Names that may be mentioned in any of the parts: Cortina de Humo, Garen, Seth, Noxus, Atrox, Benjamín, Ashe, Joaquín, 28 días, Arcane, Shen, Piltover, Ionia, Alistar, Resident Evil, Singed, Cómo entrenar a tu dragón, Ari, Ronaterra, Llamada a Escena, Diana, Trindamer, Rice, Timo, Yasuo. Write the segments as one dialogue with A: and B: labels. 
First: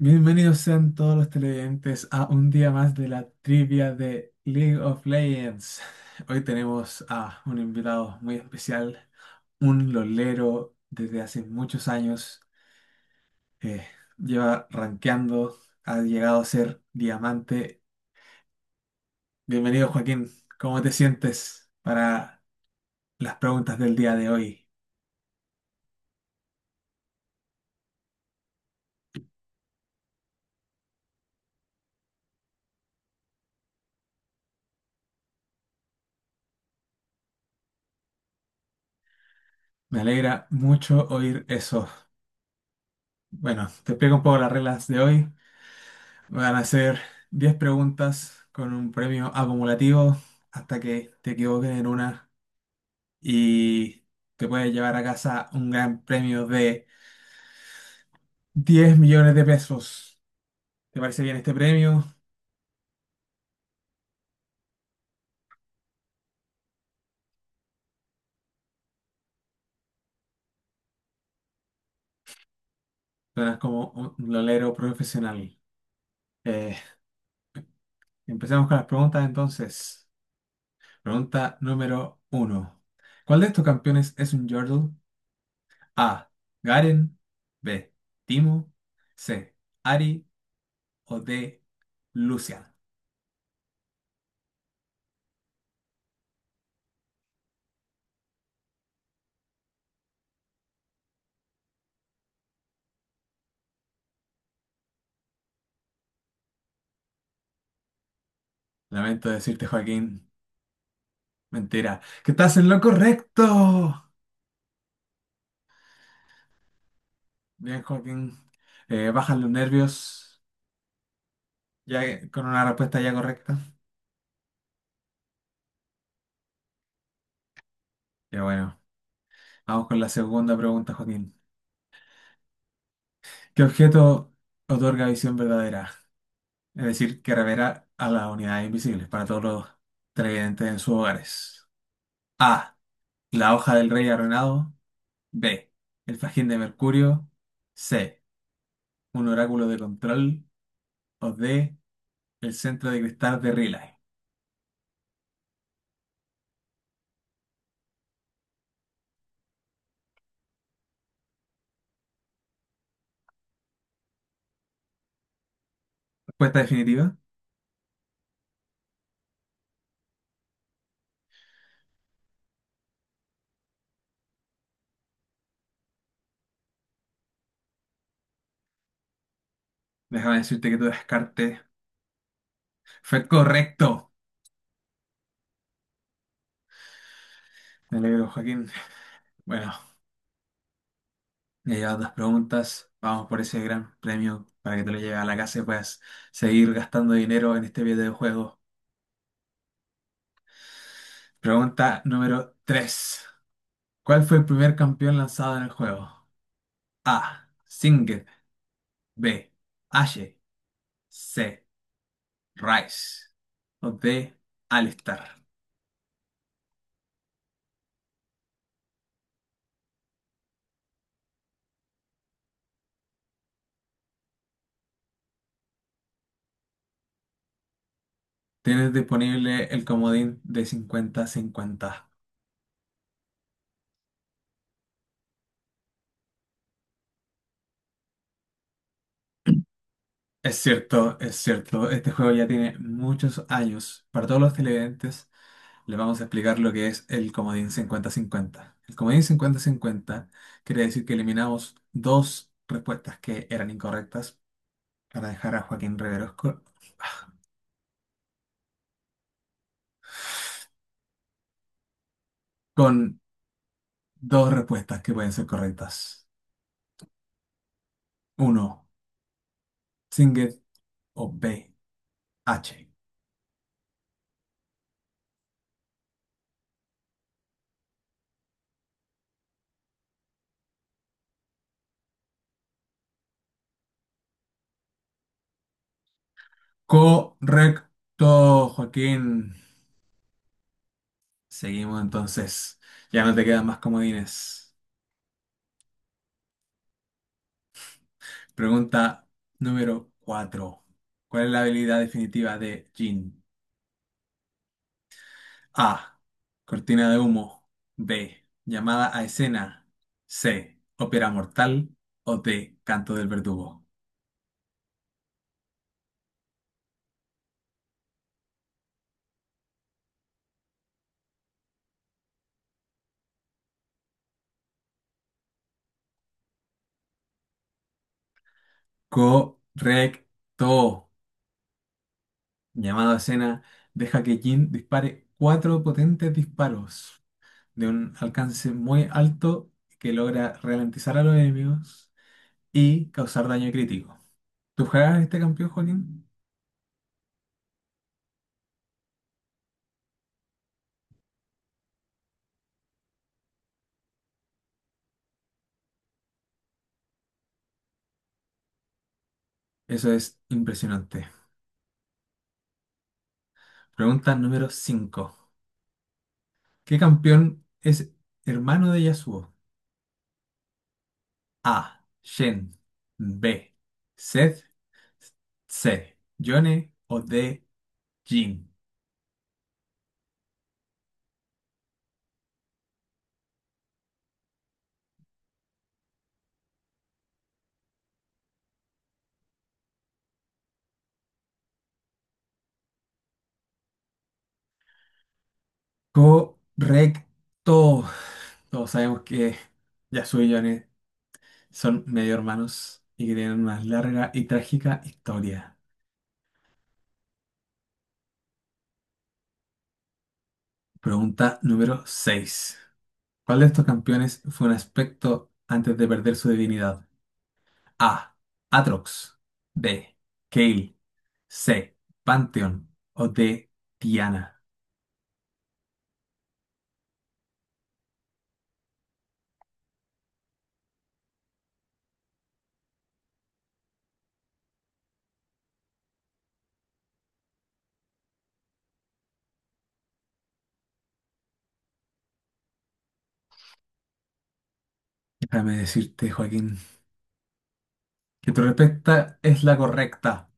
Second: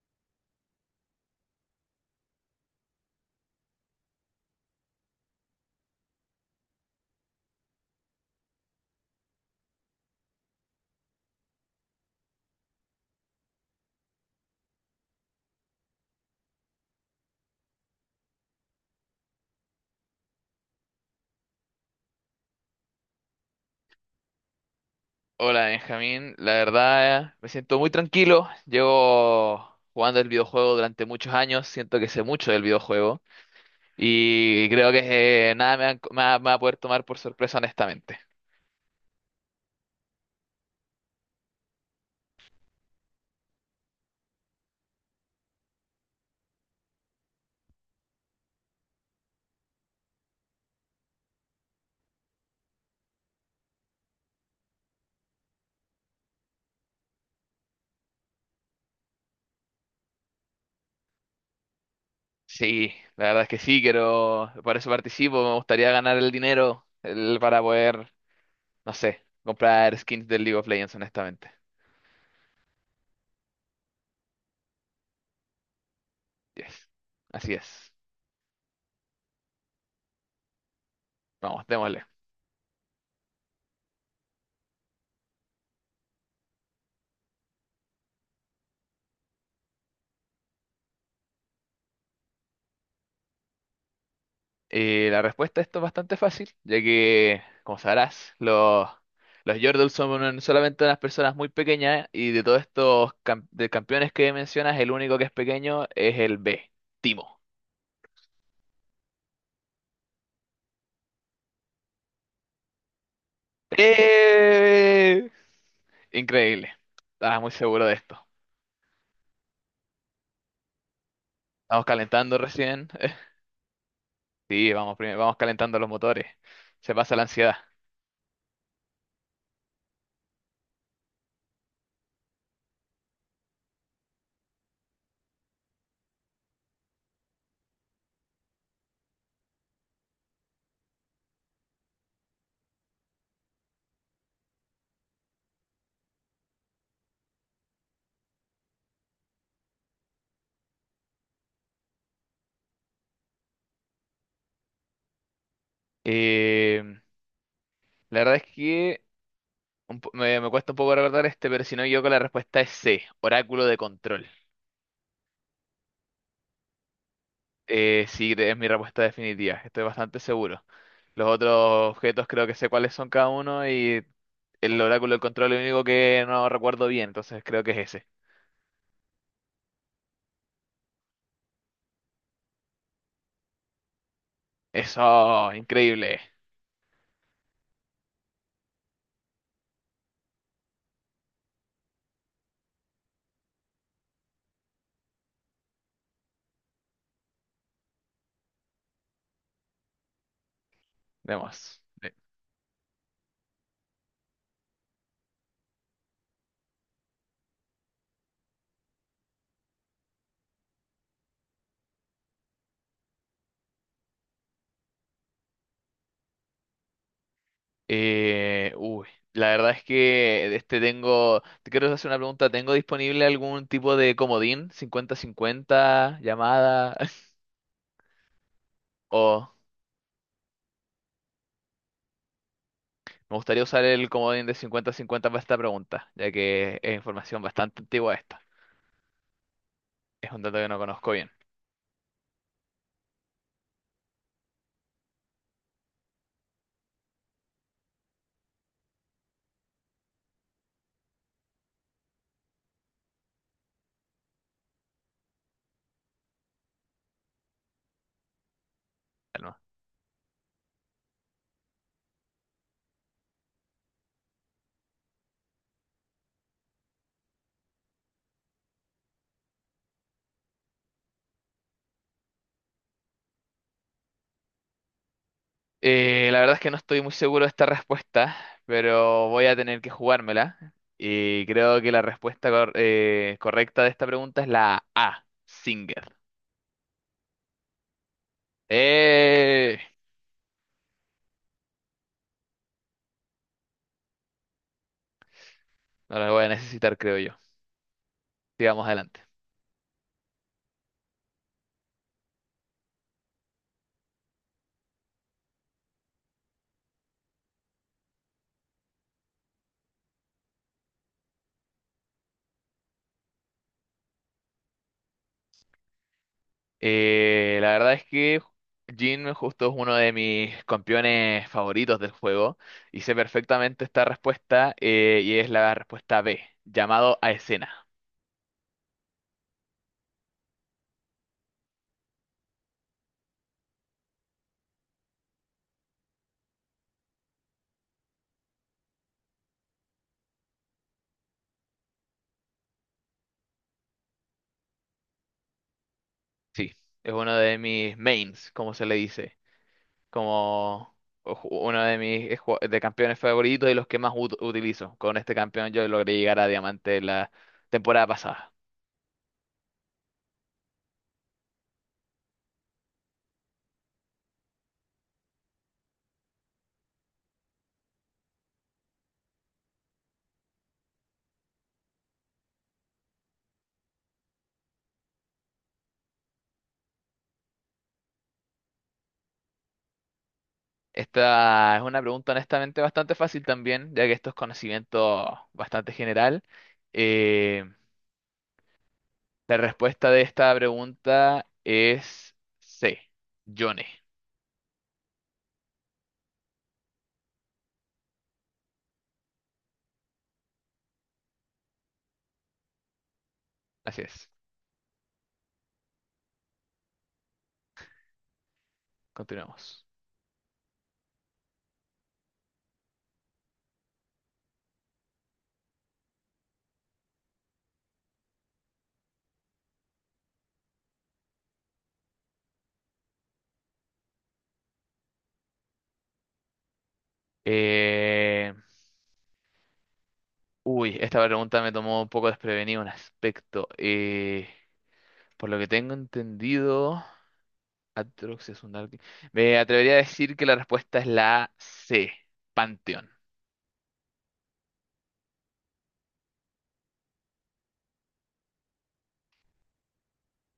A: Bienvenidos sean todos los televidentes a un día más de la trivia de League of Legends. Hoy tenemos a un invitado muy especial, un lolero desde hace muchos años. eh, Lleva rankeando, ha llegado a ser diamante. Bienvenido Joaquín, ¿cómo te sientes para las preguntas del día de hoy?
B: Hola Benjamín, la verdad me siento muy tranquilo. Llevo jugando el videojuego durante muchos años, siento que sé mucho del videojuego y creo que nada me va a poder tomar por sorpresa honestamente.
A: Me alegra mucho oír eso. Bueno, te explico un poco las reglas de hoy. Van a hacer 10 preguntas con un premio acumulativo hasta que te equivoques en una y te puedes llevar a casa un gran premio de 10 millones de pesos. ¿Te parece bien este premio?
B: Sí, la verdad es que sí, quiero, por eso participo, me gustaría ganar el dinero para poder, no sé, comprar skins del League of Legends honestamente.
A: Suenas como un lolero profesional. Eh,
B: Yes, así es.
A: Empecemos con las preguntas entonces. Pregunta
B: Vamos, démosle.
A: número uno. ¿Cuál de estos campeones es un Yordle? A. Garen. B. Timo. C. Ari. O D. Lucian.
B: Y la respuesta a esto es bastante fácil, ya que, como sabrás, los Yordles son solamente unas personas muy pequeñas y de todos de campeones que mencionas, el único que es pequeño es el B, Timo.
A: Lamento decirte, Joaquín, mentira, que estás en lo correcto.
B: ¡Eh! Increíble. Estaba muy
A: Bien,
B: seguro de esto.
A: Joaquín, bajan los nervios
B: Estamos calentando
A: con una
B: recién.
A: respuesta ya correcta.
B: Sí, vamos, primero, vamos calentando los motores. Se pasa la ansiedad.
A: Ya bueno, vamos con la segunda pregunta, Joaquín. ¿Qué objeto otorga visión verdadera? Es decir, que revela a las unidades invisibles para todos los televidentes en sus hogares. A. La hoja del rey arruinado. B. El fajín de Mercurio. C. Un oráculo de control. O D. El centro de cristal de Riley.
B: Eh, la verdad es que me cuesta un poco recordar este, pero si no, yo con la respuesta es C, Oráculo de Control.
A: Respuesta definitiva.
B: Sí, es mi respuesta definitiva, estoy bastante seguro. Los otros objetos creo que sé cuáles son cada uno y el oráculo del control es el único que no recuerdo bien, entonces creo que es ese.
A: Déjame decirte que tu descarte fue correcto.
B: Eso, increíble.
A: Me alegro, Joaquín. Bueno, ya llevas dos preguntas. Vamos por ese gran premio para que te lo lleves a la casa y puedas seguir gastando dinero en este videojuego.
B: Vemos.
A: Pregunta número 3. ¿Cuál fue el primer campeón lanzado en el juego? A. Singed. B. Ashe. C. Rice. O D. Alistar.
B: Uy, la verdad es que te quiero hacer una pregunta, ¿tengo disponible algún tipo de comodín? 50-50, llamada,
A: Tienes
B: o
A: disponible el comodín de 50-50.
B: me gustaría usar el comodín de 50-50 para esta pregunta, ya que es información bastante antigua esta. Es un
A: Es
B: dato que no conozco
A: cierto,
B: bien.
A: es cierto. Este juego ya tiene muchos años. Para todos los televidentes, les vamos a explicar lo que es el comodín 50-50. El comodín cincuenta-cincuenta quiere decir que eliminamos dos respuestas que eran incorrectas para dejar a Joaquín Riveros
B: Calma.
A: con, dos respuestas que pueden ser correctas. Uno, Singer o B, H.
B: La verdad es que no estoy muy seguro de esta respuesta, pero voy a tener que jugármela. Y creo que correcta de esta pregunta es la A, Singer.
A: Correcto, Joaquín.
B: Eh,
A: Seguimos entonces. Ya no te quedan más comodines.
B: no la voy a necesitar, creo yo. Sigamos adelante.
A: Pregunta número 4. ¿Cuál es la habilidad definitiva de Jin? A. Cortina de humo. B. Llamada a escena. C. Ópera mortal. O D. Canto del verdugo.
B: La verdad es que Jin justo es uno de mis campeones favoritos del juego y sé perfectamente esta respuesta y es la respuesta B, llamado a escena.
A: Correcto. Llamada a escena deja que Jin dispare cuatro potentes disparos de un alcance muy alto que logra ralentizar a los enemigos y causar daño crítico. ¿Tú juegas este campeón, Joaquín?
B: Sí, es uno de mis mains, como se le dice, como uno de mis de campeones favoritos y los que más utilizo. Con este campeón yo logré llegar a diamante la temporada pasada.
A: Eso es impresionante. Pregunta número 5. ¿Qué campeón es hermano de Yasuo? A. Shen. B. Seth. C. Yone. O D. Jin.
B: Esta es una pregunta honestamente bastante fácil también, ya que esto es conocimiento bastante general. Eh, la respuesta de esta pregunta es C, Yone.
A: Correcto. Todos sabemos que Yasuo y Yone son medio hermanos y que tienen una
B: Así
A: larga
B: es,
A: y trágica historia.
B: continuamos.
A: Pregunta número seis. ¿Cuál de estos campeones fue un aspecto antes de perder su divinidad? A. Atrox. B. Kale. C. Pantheon. O D. Diana.
B: Uy, esta pregunta me tomó un poco desprevenido en aspecto. Por lo que tengo entendido, Atrox es un arque- me atrevería a decir que la respuesta es la C, Panteón.
A: Déjame decirte, Joaquín, que tu respuesta es la correcta.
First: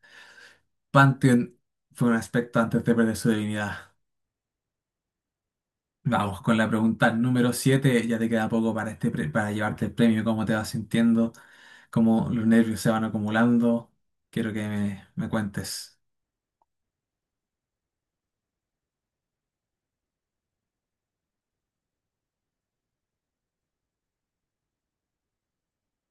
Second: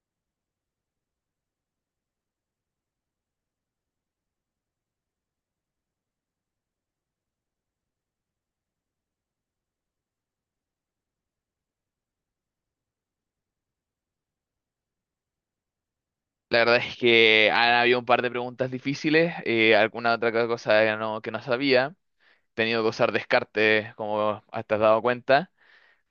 A: Pantheon fue un aspecto antes de perder su divinidad. Vamos con la pregunta número 7. Ya te queda poco para, para llevarte el premio. ¿Cómo te vas sintiendo? ¿Cómo los nervios se van acumulando? Quiero que me cuentes.
B: La verdad es que han habido un par de preguntas difíciles, alguna otra cosa que que no sabía. He tenido que usar descarte, como te has dado cuenta.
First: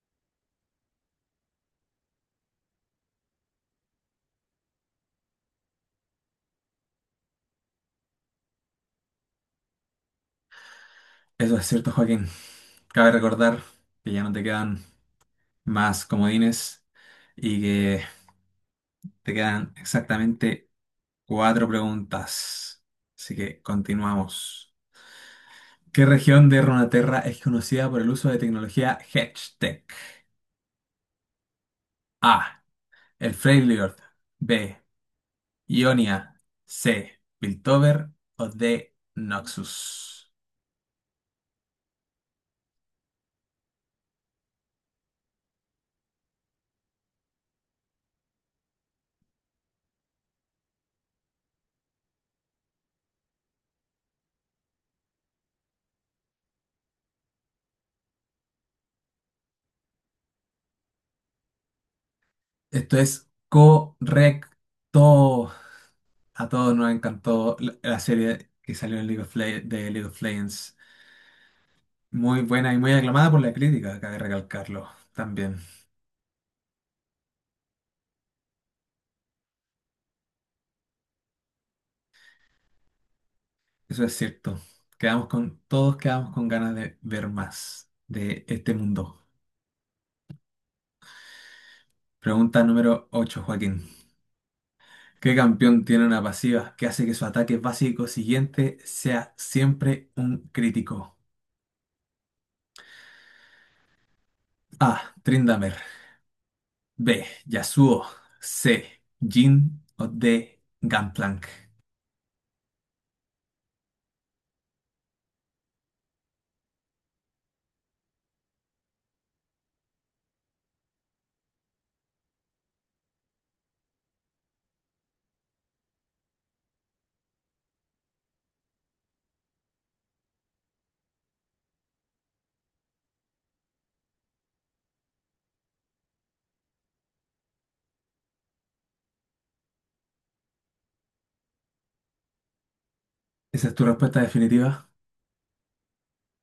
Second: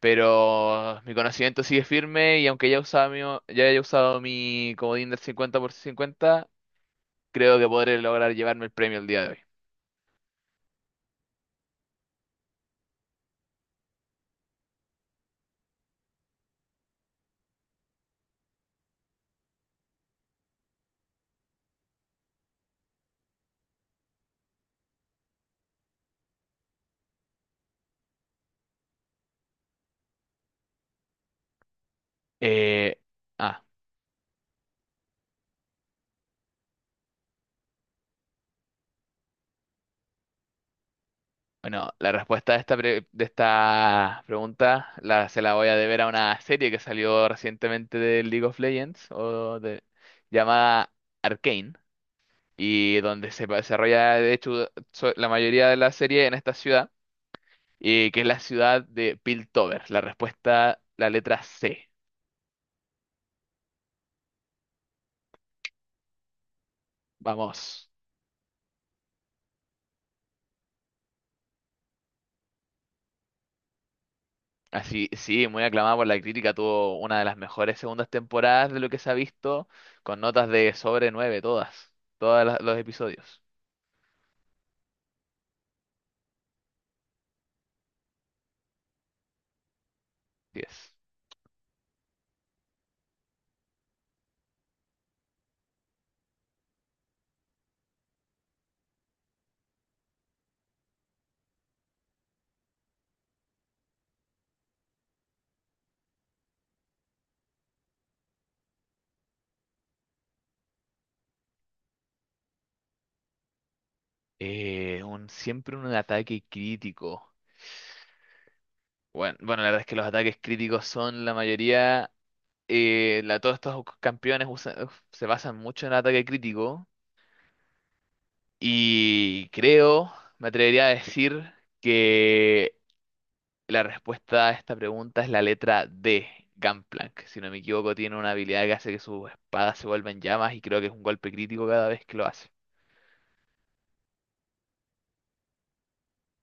B: Pero mi conocimiento sigue firme y aunque ya haya usado mi comodín del 50 por 50, creo que podré lograr llevarme el premio el día de hoy.
A: Eso es cierto, Joaquín. Cabe recordar que ya no te quedan más comodines y que te quedan exactamente cuatro preguntas. Así que continuamos. ¿Qué región de Ronaterra es conocida por el uso de tecnología HedgeTech? A.
B: Eh,
A: El
B: ah,
A: Freljord. B. Ionia. C. Piltover. O D. Noxus.
B: bueno, la respuesta de esta, pre- de esta pregunta se la voy a deber a una serie que salió recientemente de League of Legends o de, llamada Arcane y donde se desarrolla de hecho la mayoría de la serie en esta ciudad y que es la ciudad de Piltover. La respuesta, la letra C.
A: Esto es correcto. A todos nos encantó
B: Vamos.
A: la serie que salió en League of Legends. Muy buena y muy aclamada por la crítica, cabe recalcarlo
B: Así, sí,
A: también.
B: muy aclamada por la crítica, tuvo una de las mejores segundas temporadas de lo que se ha visto, con notas de sobre nueve todas, todos los episodios.
A: Eso es cierto. Todos quedamos con ganas de ver más de este mundo.
B: Diez.
A: Pregunta número 8, Joaquín. ¿Qué campeón tiene una pasiva que hace que su ataque básico siguiente sea siempre un crítico? A. Trindamer. B. Yasuo. C. Jhin. O D. Gangplank.
B: Siempre un ataque crítico. Bueno, bueno, la verdad es que los ataques críticos son la mayoría, todos estos uf, se basan mucho en el ataque crítico y me atrevería a decir que la respuesta a esta pregunta es la letra D, Gangplank. Si no me equivoco, tiene una habilidad que hace que sus espadas se vuelvan llamas y creo que es un golpe crítico cada vez que lo hace.
A: ¿Esa es tu respuesta definitiva?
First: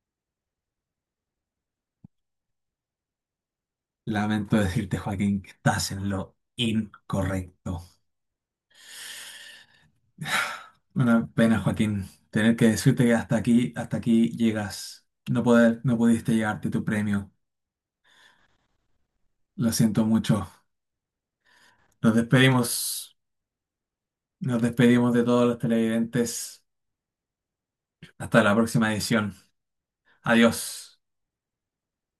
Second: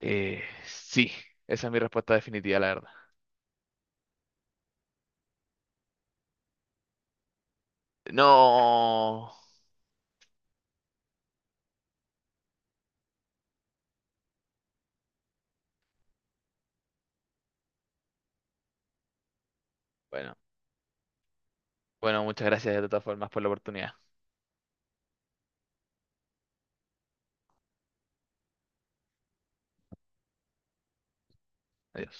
B: Sí, esa es mi respuesta definitiva, la verdad.
A: Lamento decirte, Joaquín, que estás en lo incorrecto.
B: No.
A: Una pena, Joaquín, tener que decirte que hasta aquí llegas. No pudiste llevarte tu premio. Lo siento
B: Bueno,
A: mucho. Nos
B: bueno, muchas gracias de todas
A: despedimos,
B: formas por la oportunidad.
A: Nos despedimos de todos los televidentes. Hasta la próxima edición. Adiós.
B: Adiós.